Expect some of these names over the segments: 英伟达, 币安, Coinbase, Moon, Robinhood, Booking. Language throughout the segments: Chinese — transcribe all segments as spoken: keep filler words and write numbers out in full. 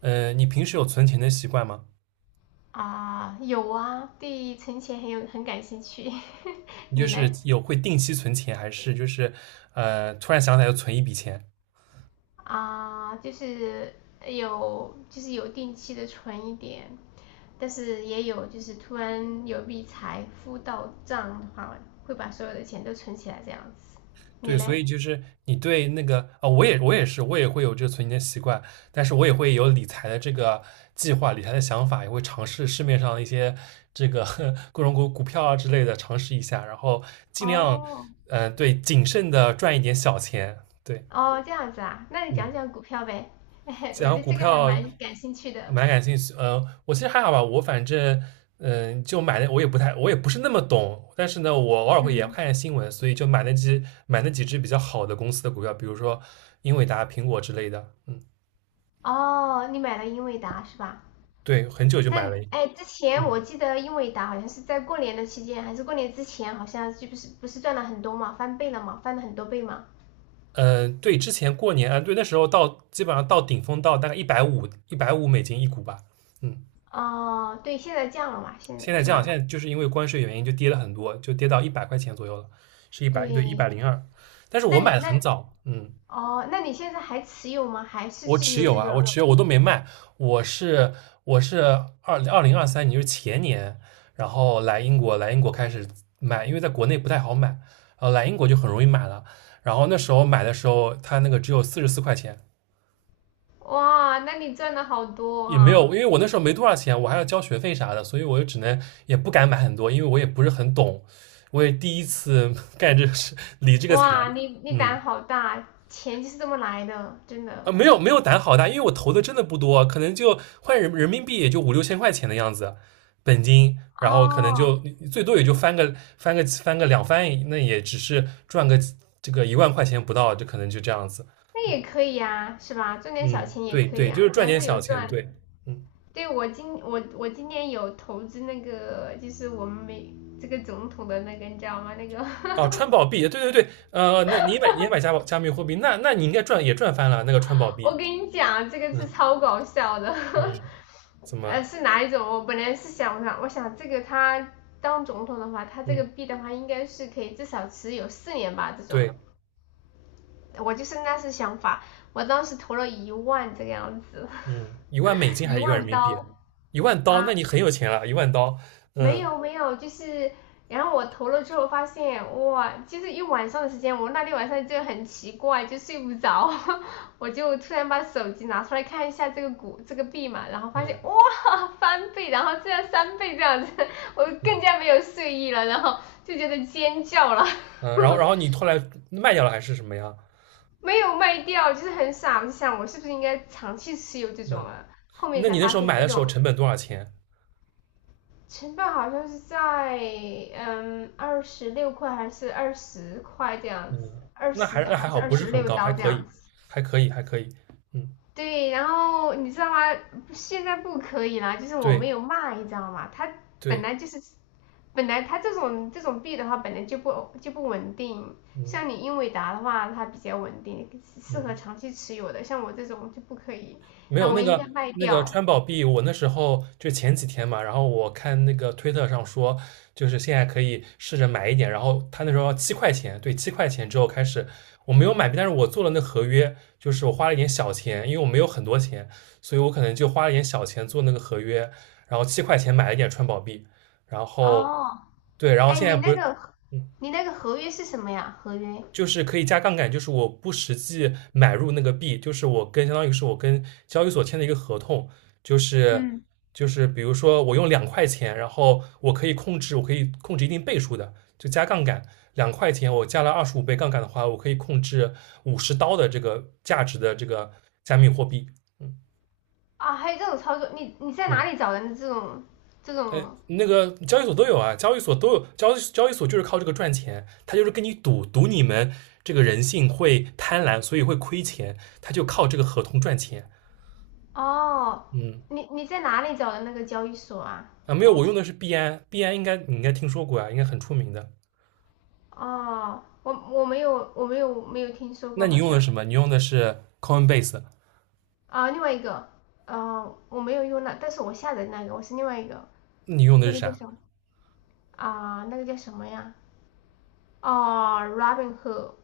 呃，你平时有存钱的习惯吗？啊，有啊，对存钱很有很感兴趣。你就你是嘞？有会定期存钱，还是就是呃突然想起来就存一笔钱？啊，就是有就是有定期的存一点，但是也有就是突然有笔财富到账的话，会把所有的钱都存起来这样子。你对，所嘞？以就是你对那个啊、呃我也我也是，我也会有这个存钱的习惯，但是我也会有理财的这个计划、理财的想法，也会尝试市面上一些这个 各种股股票啊之类的尝试一下，然后尽量哦，呃对谨慎的赚一点小钱。对，哦，这样子啊，那你嗯，讲讲股票呗。我讲对股这个还票，蛮感兴趣的。蛮感兴趣。呃，我其实还好吧，我反正嗯、呃就买的我也不太，我也不是那么懂，但是呢，我偶尔会也嗯。看看新闻，所以就买那几买那几只比较好的公司的股票，比如说英伟达、苹果之类的。嗯，哦，你买了英伟达是吧？对，很久就买那了一。哎，之前嗯我记得英伟达好像是在过年的期间，还是过年之前，好像就不是不是赚了很多嘛，翻倍了嘛，翻了很多倍嘛。呃，对，之前过年啊，对，那时候到基本上到顶峰到大概一百五一百五美金一股吧。嗯，哦，对，现在降了嘛，现在现在是这样，吧？现在就是因为关税原因就跌了很多，就跌到一百块钱左右了，是一百对一百对，零二。一百零二，但是我那买你的那很早，嗯。哦，那你现在还持有吗？还是我持持有有这啊，我个？持有，我都没卖。我是我是二二零二三年，就是前年，然后来英国，来英国开始买，因为在国内不太好买，呃，来英国就很容易买了。然后那时候买的时候，它那个只有四十四块钱，哇，那你赚了好多也没有，啊！因为我那时候没多少钱，我还要交学费啥的，所以我就只能也不敢买很多，因为我也不是很懂，我也第一次 干这个事，理这个财，哇，你你嗯。胆好大，钱就是这么来的，真的。啊，没有没有胆好大，因为我投的真的不多，可能就换人人民币也就五六千块钱的样子，本金，然后可能就哦，最多也就翻个翻个翻个两翻，那也只是赚个这个一万块钱不到，就可能就这样子。那嗯，也可以呀，是吧？赚点小嗯钱也对可以对，就是啊，只赚要点是有小钱，赚。对，嗯。对我今我我今年有投资那个，就是我们美这个总统的那个，你知道吗？那个 哦，川宝币，对对对，呃，那你也买你也买加加密货币，那那你应该赚也赚翻了那个川宝 我币。跟你讲，这个是嗯超搞笑的。嗯，怎 呃，么，是哪一种？我本来是想想，我想这个他当总统的话，他这嗯，个币的话，应该是可以至少持有四年吧，这种。对。我就是那是想法，我当时投了一万这个样子，嗯，一万美 金还一是一万人万民币？刀一万刀，啊。那你很有钱了，一万刀。没嗯有没有，就是然后我投了之后发现，哇，就是一晚上的时间，我那天晚上就很奇怪，就睡不着，我就突然把手机拿出来看一下这个股这个币嘛，然后发现哇嗯翻倍，然后这样三倍这样子，我更嗯加没有睡意了，然后就觉得尖叫了，嗯，然后然后你后来卖掉了还是什么呀？没有卖掉，就是很傻，我就想我是不是应该长期持有这种嗯，啊？后面那才你那发时候现买这的时候种成本多少钱？成本好像是在嗯二十六块还是二十块这样子，嗯，二那十还那还还好，是二不是十很六高，还刀这可以，样子。还可以，还可以。嗯，对，然后你知道吗？现在不可以啦，就是我对没有卖，你知道吗？它本对，来就是，本来它这种这种币的话，本来就不就不稳定。嗯像你英伟达的话，它比较稳定，适合嗯。长期持有的。像我这种就不可以，没那有我那应个该卖那个掉。川宝币，我那时候就前几天嘛，然后我看那个推特上说，就是现在可以试着买一点，然后他那时候要七块钱，对，七块钱之后开始，我没有买币，但是我做了那合约，就是我花了一点小钱，因为我没有很多钱，所以我可能就花了一点小钱做那个合约，然后七块钱买了一点川宝币，然后哦，对，然后哎，现在你不那是。个嗯。你那个合约是什么呀？合约？就是可以加杠杆，就是我不实际买入那个币，就是我跟相当于是我跟交易所签的一个合同，就是嗯，就是比如说我用两块钱，然后我可以控制，我可以控制一定倍数的，就加杠杆，两块钱我加了二十五倍杠杆的话，我可以控制五十刀的这个价值的这个加密货币。嗯啊，还有这种操作，你你在嗯。哪里找的这种这种？那个交易所都有啊，交易所都有交易交易所就是靠这个赚钱，他就是跟你赌赌你们这个人性会贪婪，所以会亏钱，他就靠这个合同赚钱。哦，嗯你你在哪里找的那个交易所啊？啊，没有，哦我用的是币安，币安应该你应该听说过啊，应该很出名的。哦，我我没有我没有没有听说过那你好用的像什么？你用的是 Coinbase。啊，另外一个呃我没有用那，但是我下载那个我是另外一个那你用的那是个叫啥？什么啊？那个叫什么呀？哦，Robinhood,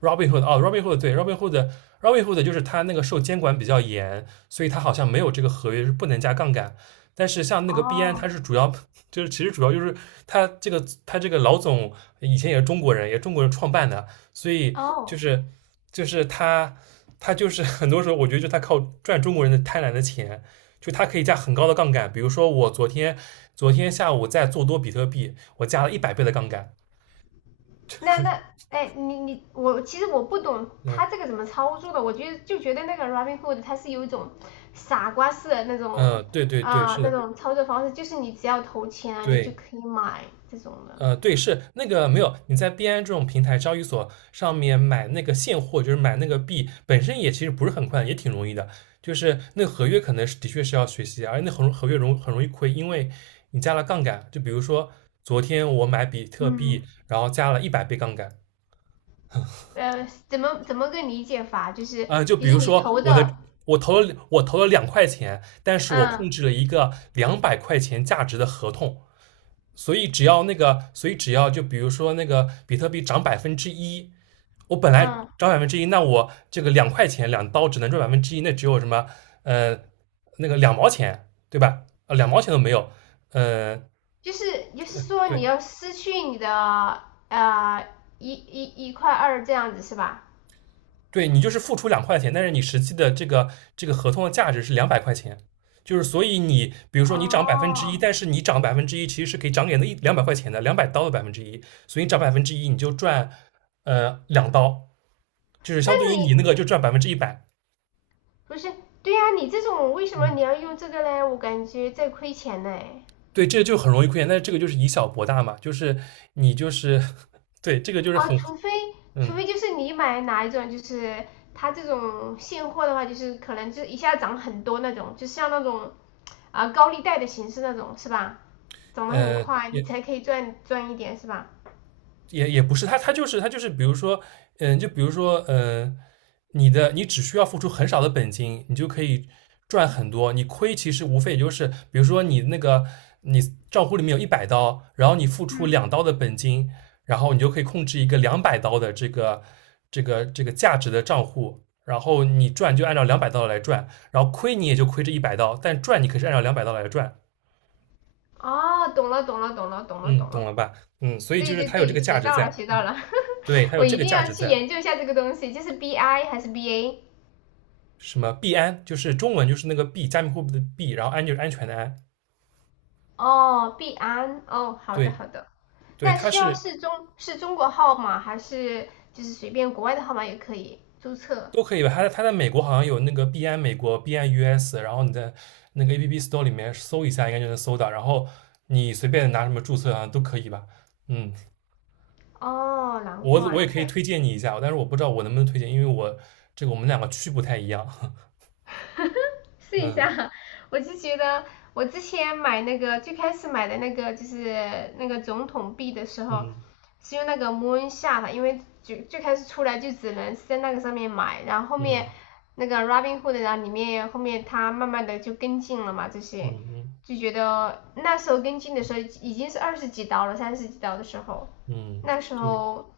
Robinhood 哦，Robinhood 对，Robinhood Robinhood 就是它那个受监管比较严，所以它好像没有这个合约是不能加杠杆。但是像那个币安，它哦是主要就是其实主要就是它这个它这个老总以前也是中国人，也是中国人创办的，所以就哦是就是他他就是 很多时候我觉得就他靠赚中国人的贪婪的钱，就他可以加很高的杠杆。比如说我昨天昨天下午在做多比特币，我加了一百倍的杠杆。那那哎，你你我其实我不懂嗯他这个怎么操作的，我觉得就觉得那个 Robinhood 它是有一种傻瓜式的那嗯，呃种对对对，啊、是那的，种操作方式，就是你只要投钱啊，你就对。可以买这种的。呃，对，是那个没有，你在币安这种平台交易所上面买那个现货，就是买那个币，本身也其实不是很快，也挺容易的。就是那个合约可能是的确是要学习，而且那合合约容很容易亏，因为你加了杠杆。就比如说昨天我买比特嗯，币，然后加了一百倍杠杆。呃，怎么怎么个理解法？就是啊、就比比如如说你说投我的，的我投了我投了两块钱，但是我控嗯制了一个两百块钱价值的合同，所以只要那个，所以只要就比如说那个比特币涨百分之一，我本来嗯，涨百分之一，那我这个两块钱两刀只能赚百分之一，那只有什么呃那个两毛钱对吧？呃，两毛钱都没有，呃，就是就是说你对要失去你的呃一一一块二这样子是吧？对，你就是付出两块钱，但是你实际的这个这个合同的价值是两百块钱，就是所以你比如说你涨百分之一，哦，但是你涨百分之一其实是可以涨给那一两百块钱的，两百刀的百分之一，所以你涨百分之一你就赚呃两刀，就是那相对于你那你个就赚百分之一百，不是，对呀、啊你这种为什么嗯。你要用这个嘞？我感觉在亏钱嘞。对，这就很容易亏钱，但是这个就是以小博大嘛，就是你就是 对这个就是哦，很除非除嗯非就是你买哪一种，就是它这种现货的话，就是可能就一下涨很多那种，就像那种啊、高利贷的形式那种，是吧？涨得很呃快，你也。才可以赚赚一点，是吧？也也不是，他他就是他就是，比如说，嗯，就比如说，嗯，你的你只需要付出很少的本金，你就可以赚很多。你亏其实无非也就是，比如说你那个你账户里面有一百刀，然后你付出嗯，两刀的本金，然后你就可以控制一个两百刀的这个这个这个价值的账户，然后你赚就按照两百刀来赚，然后亏你也就亏这一百刀，但赚你可是按照两百刀来赚。哦，懂了，懂了，懂了，懂了，嗯，懂懂了。了吧？嗯，所以就对是对它有这对，个价学值到了，在，学到了。对，它有我这一个定价要值去在。研究一下这个东西，就是 B I 还是 B A?什么币安，就是中文就是那个币，加密货币的币，然后安就是安全的安。哦，币安，哦，好的对好的。对，那它需要是是中是中国号码还是就是随便国外的号码也可以注册？都可以吧？它在它在美国好像有那个币安美国、币安 U S,然后你在那个 A P P Store 里面搜一下，应该就能搜到。然后你随便拿什么注册好像都可以吧？嗯，哦，难我我怪。也可以推荐你一下，但是我不知道我能不能推荐，因为我这个我们两个区不太一样。试一嗯下，我就觉得我之前买那个最开始买的那个就是那个总统币的时候，嗯是用那个 Moon 下的，因为就最开始出来就只能是在那个上面买，然后后面嗯那个 Robinhood,然后里面后面它慢慢的就跟进了嘛，这些嗯就觉得那时候跟进的时候已经是二十几刀了，三十几刀的时候，嗯嗯，那时对。候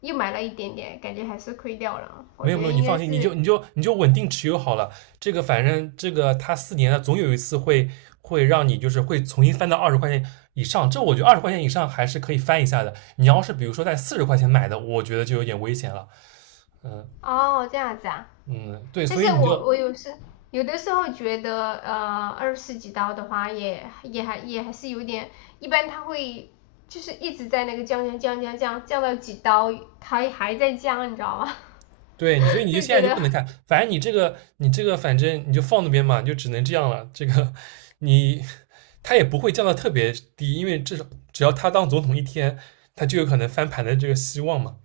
又买了一点点，感觉还是亏掉了，我没有觉没得有，你应放该心，你是就你就你就稳定持有好了。这个反正这个它四年了，总有一次会会让你就是会重新翻到二十块钱以上。这我觉得二十块钱以上还是可以翻一下的。你要是比如说在四十块钱买的，我觉得就有点危险了。哦这样子啊。嗯，对，但所是以你就我我有时有的时候觉得，呃，二十几刀的话也也还也还是有点，一般它会就是一直在那个降降降降降降到几刀，它还在降，你知道吗？对你，所以 你就就现觉在就得不能看。反正你这个你这个反正你就放那边嘛，就只能这样了。这个你它也不会降到特别低，因为至少只要他当总统一天，他就有可能翻盘的这个希望嘛。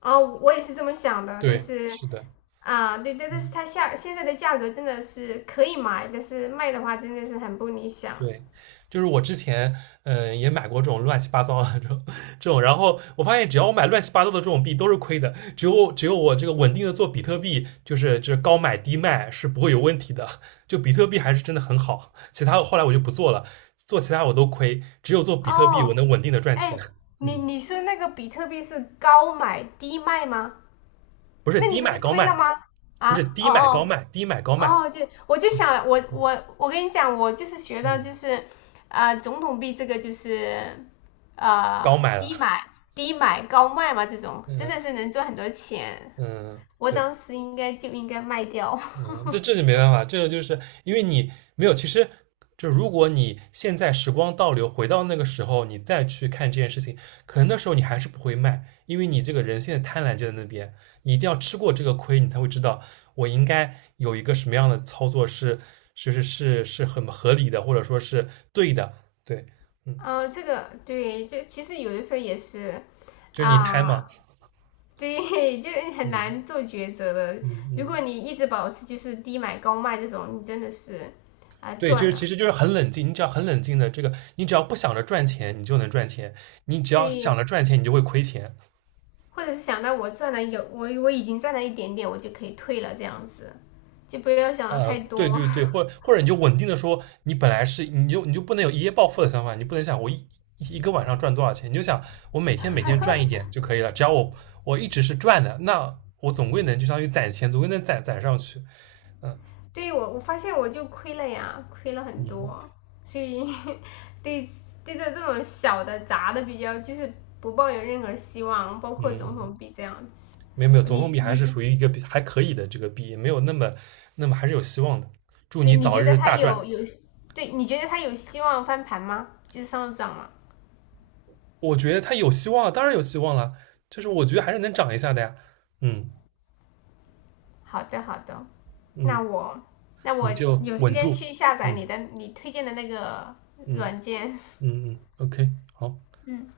啊、我也是这么想的，但对，是是的。啊，对对，但是嗯，它下现在的价格真的是可以买，但是卖的话真的是很不理想。对，就是我之前嗯、呃也买过这种乱七八糟的这种这种，然后我发现只要我买乱七八糟的这种币都是亏的，只有只有我这个稳定的做比特币，就是就是高买低卖是不会有问题的，就比特币还是真的很好，其他后来我就不做了，做其他我都亏，只有做比特币我哦，能稳定的赚钱，哎，你嗯，你说那个比特币是高买低卖吗？不是那你低不是买高亏了卖，吗？不是啊，哦低买高哦卖，低买高卖。哦，就我就嗯想我嗯我我跟你讲，我就是学到嗯，就是啊、呃总统币这个就是高呃买了，低买低买高卖嘛，这种嗯真的是能赚很多钱。嗯，我对。当时应该就应该卖掉。嗯，这这就 没办法，这个就是因为你没有，其实就如果你现在时光倒流，回到那个时候，你再去看这件事情，可能那时候你还是不会卖，因为你这个人性的贪婪就在那边，你一定要吃过这个亏，你才会知道我应该有一个什么样的操作是是是是是很合理的，或者说是对的，对，嗯，嗯、这个对，这其实有的时候也是就是你贪嘛，啊，对，就很难嗯做抉择的。嗯如果嗯。你一直保持就是低买高卖这种，你真的是啊、对，就赚是其了。实就是很冷静，你只要很冷静的这个，你只要不想着赚钱，你就能赚钱；你只要想着对，赚钱，你就会亏钱。或者是想到我赚了有我我已经赚了一点点，我就可以退了这样子，就不要想的呃，太对多。对对，或或者你就稳定的说，你本来是你就你就不能有一夜暴富的想法，你不能想我一一个晚上赚多少钱，你就想我每天每天赚一点就可以了，只要我我一直是赚的，那我总归能就相当于攒钱，总归能攒攒上去。对我我发现我就亏了呀，亏了很嗯多，所以 对对着这种小的砸的比较就是不抱有任何希望，包括嗯，总嗯统币这样子。没有没有，总共比你还是你属于一个比还可以的这个币，没有那么那么还是有希望的。祝你你你早觉得日他大有赚。有对？你觉得他有希望翻盘吗？就是上涨吗？我觉得他有希望，当然有希望了，就是我觉得还是能涨一下的呀。嗯好的，好的，嗯，那我那我你就有时稳间住。去下载嗯你的你推荐的那个嗯软件。嗯嗯，OK,好。嗯，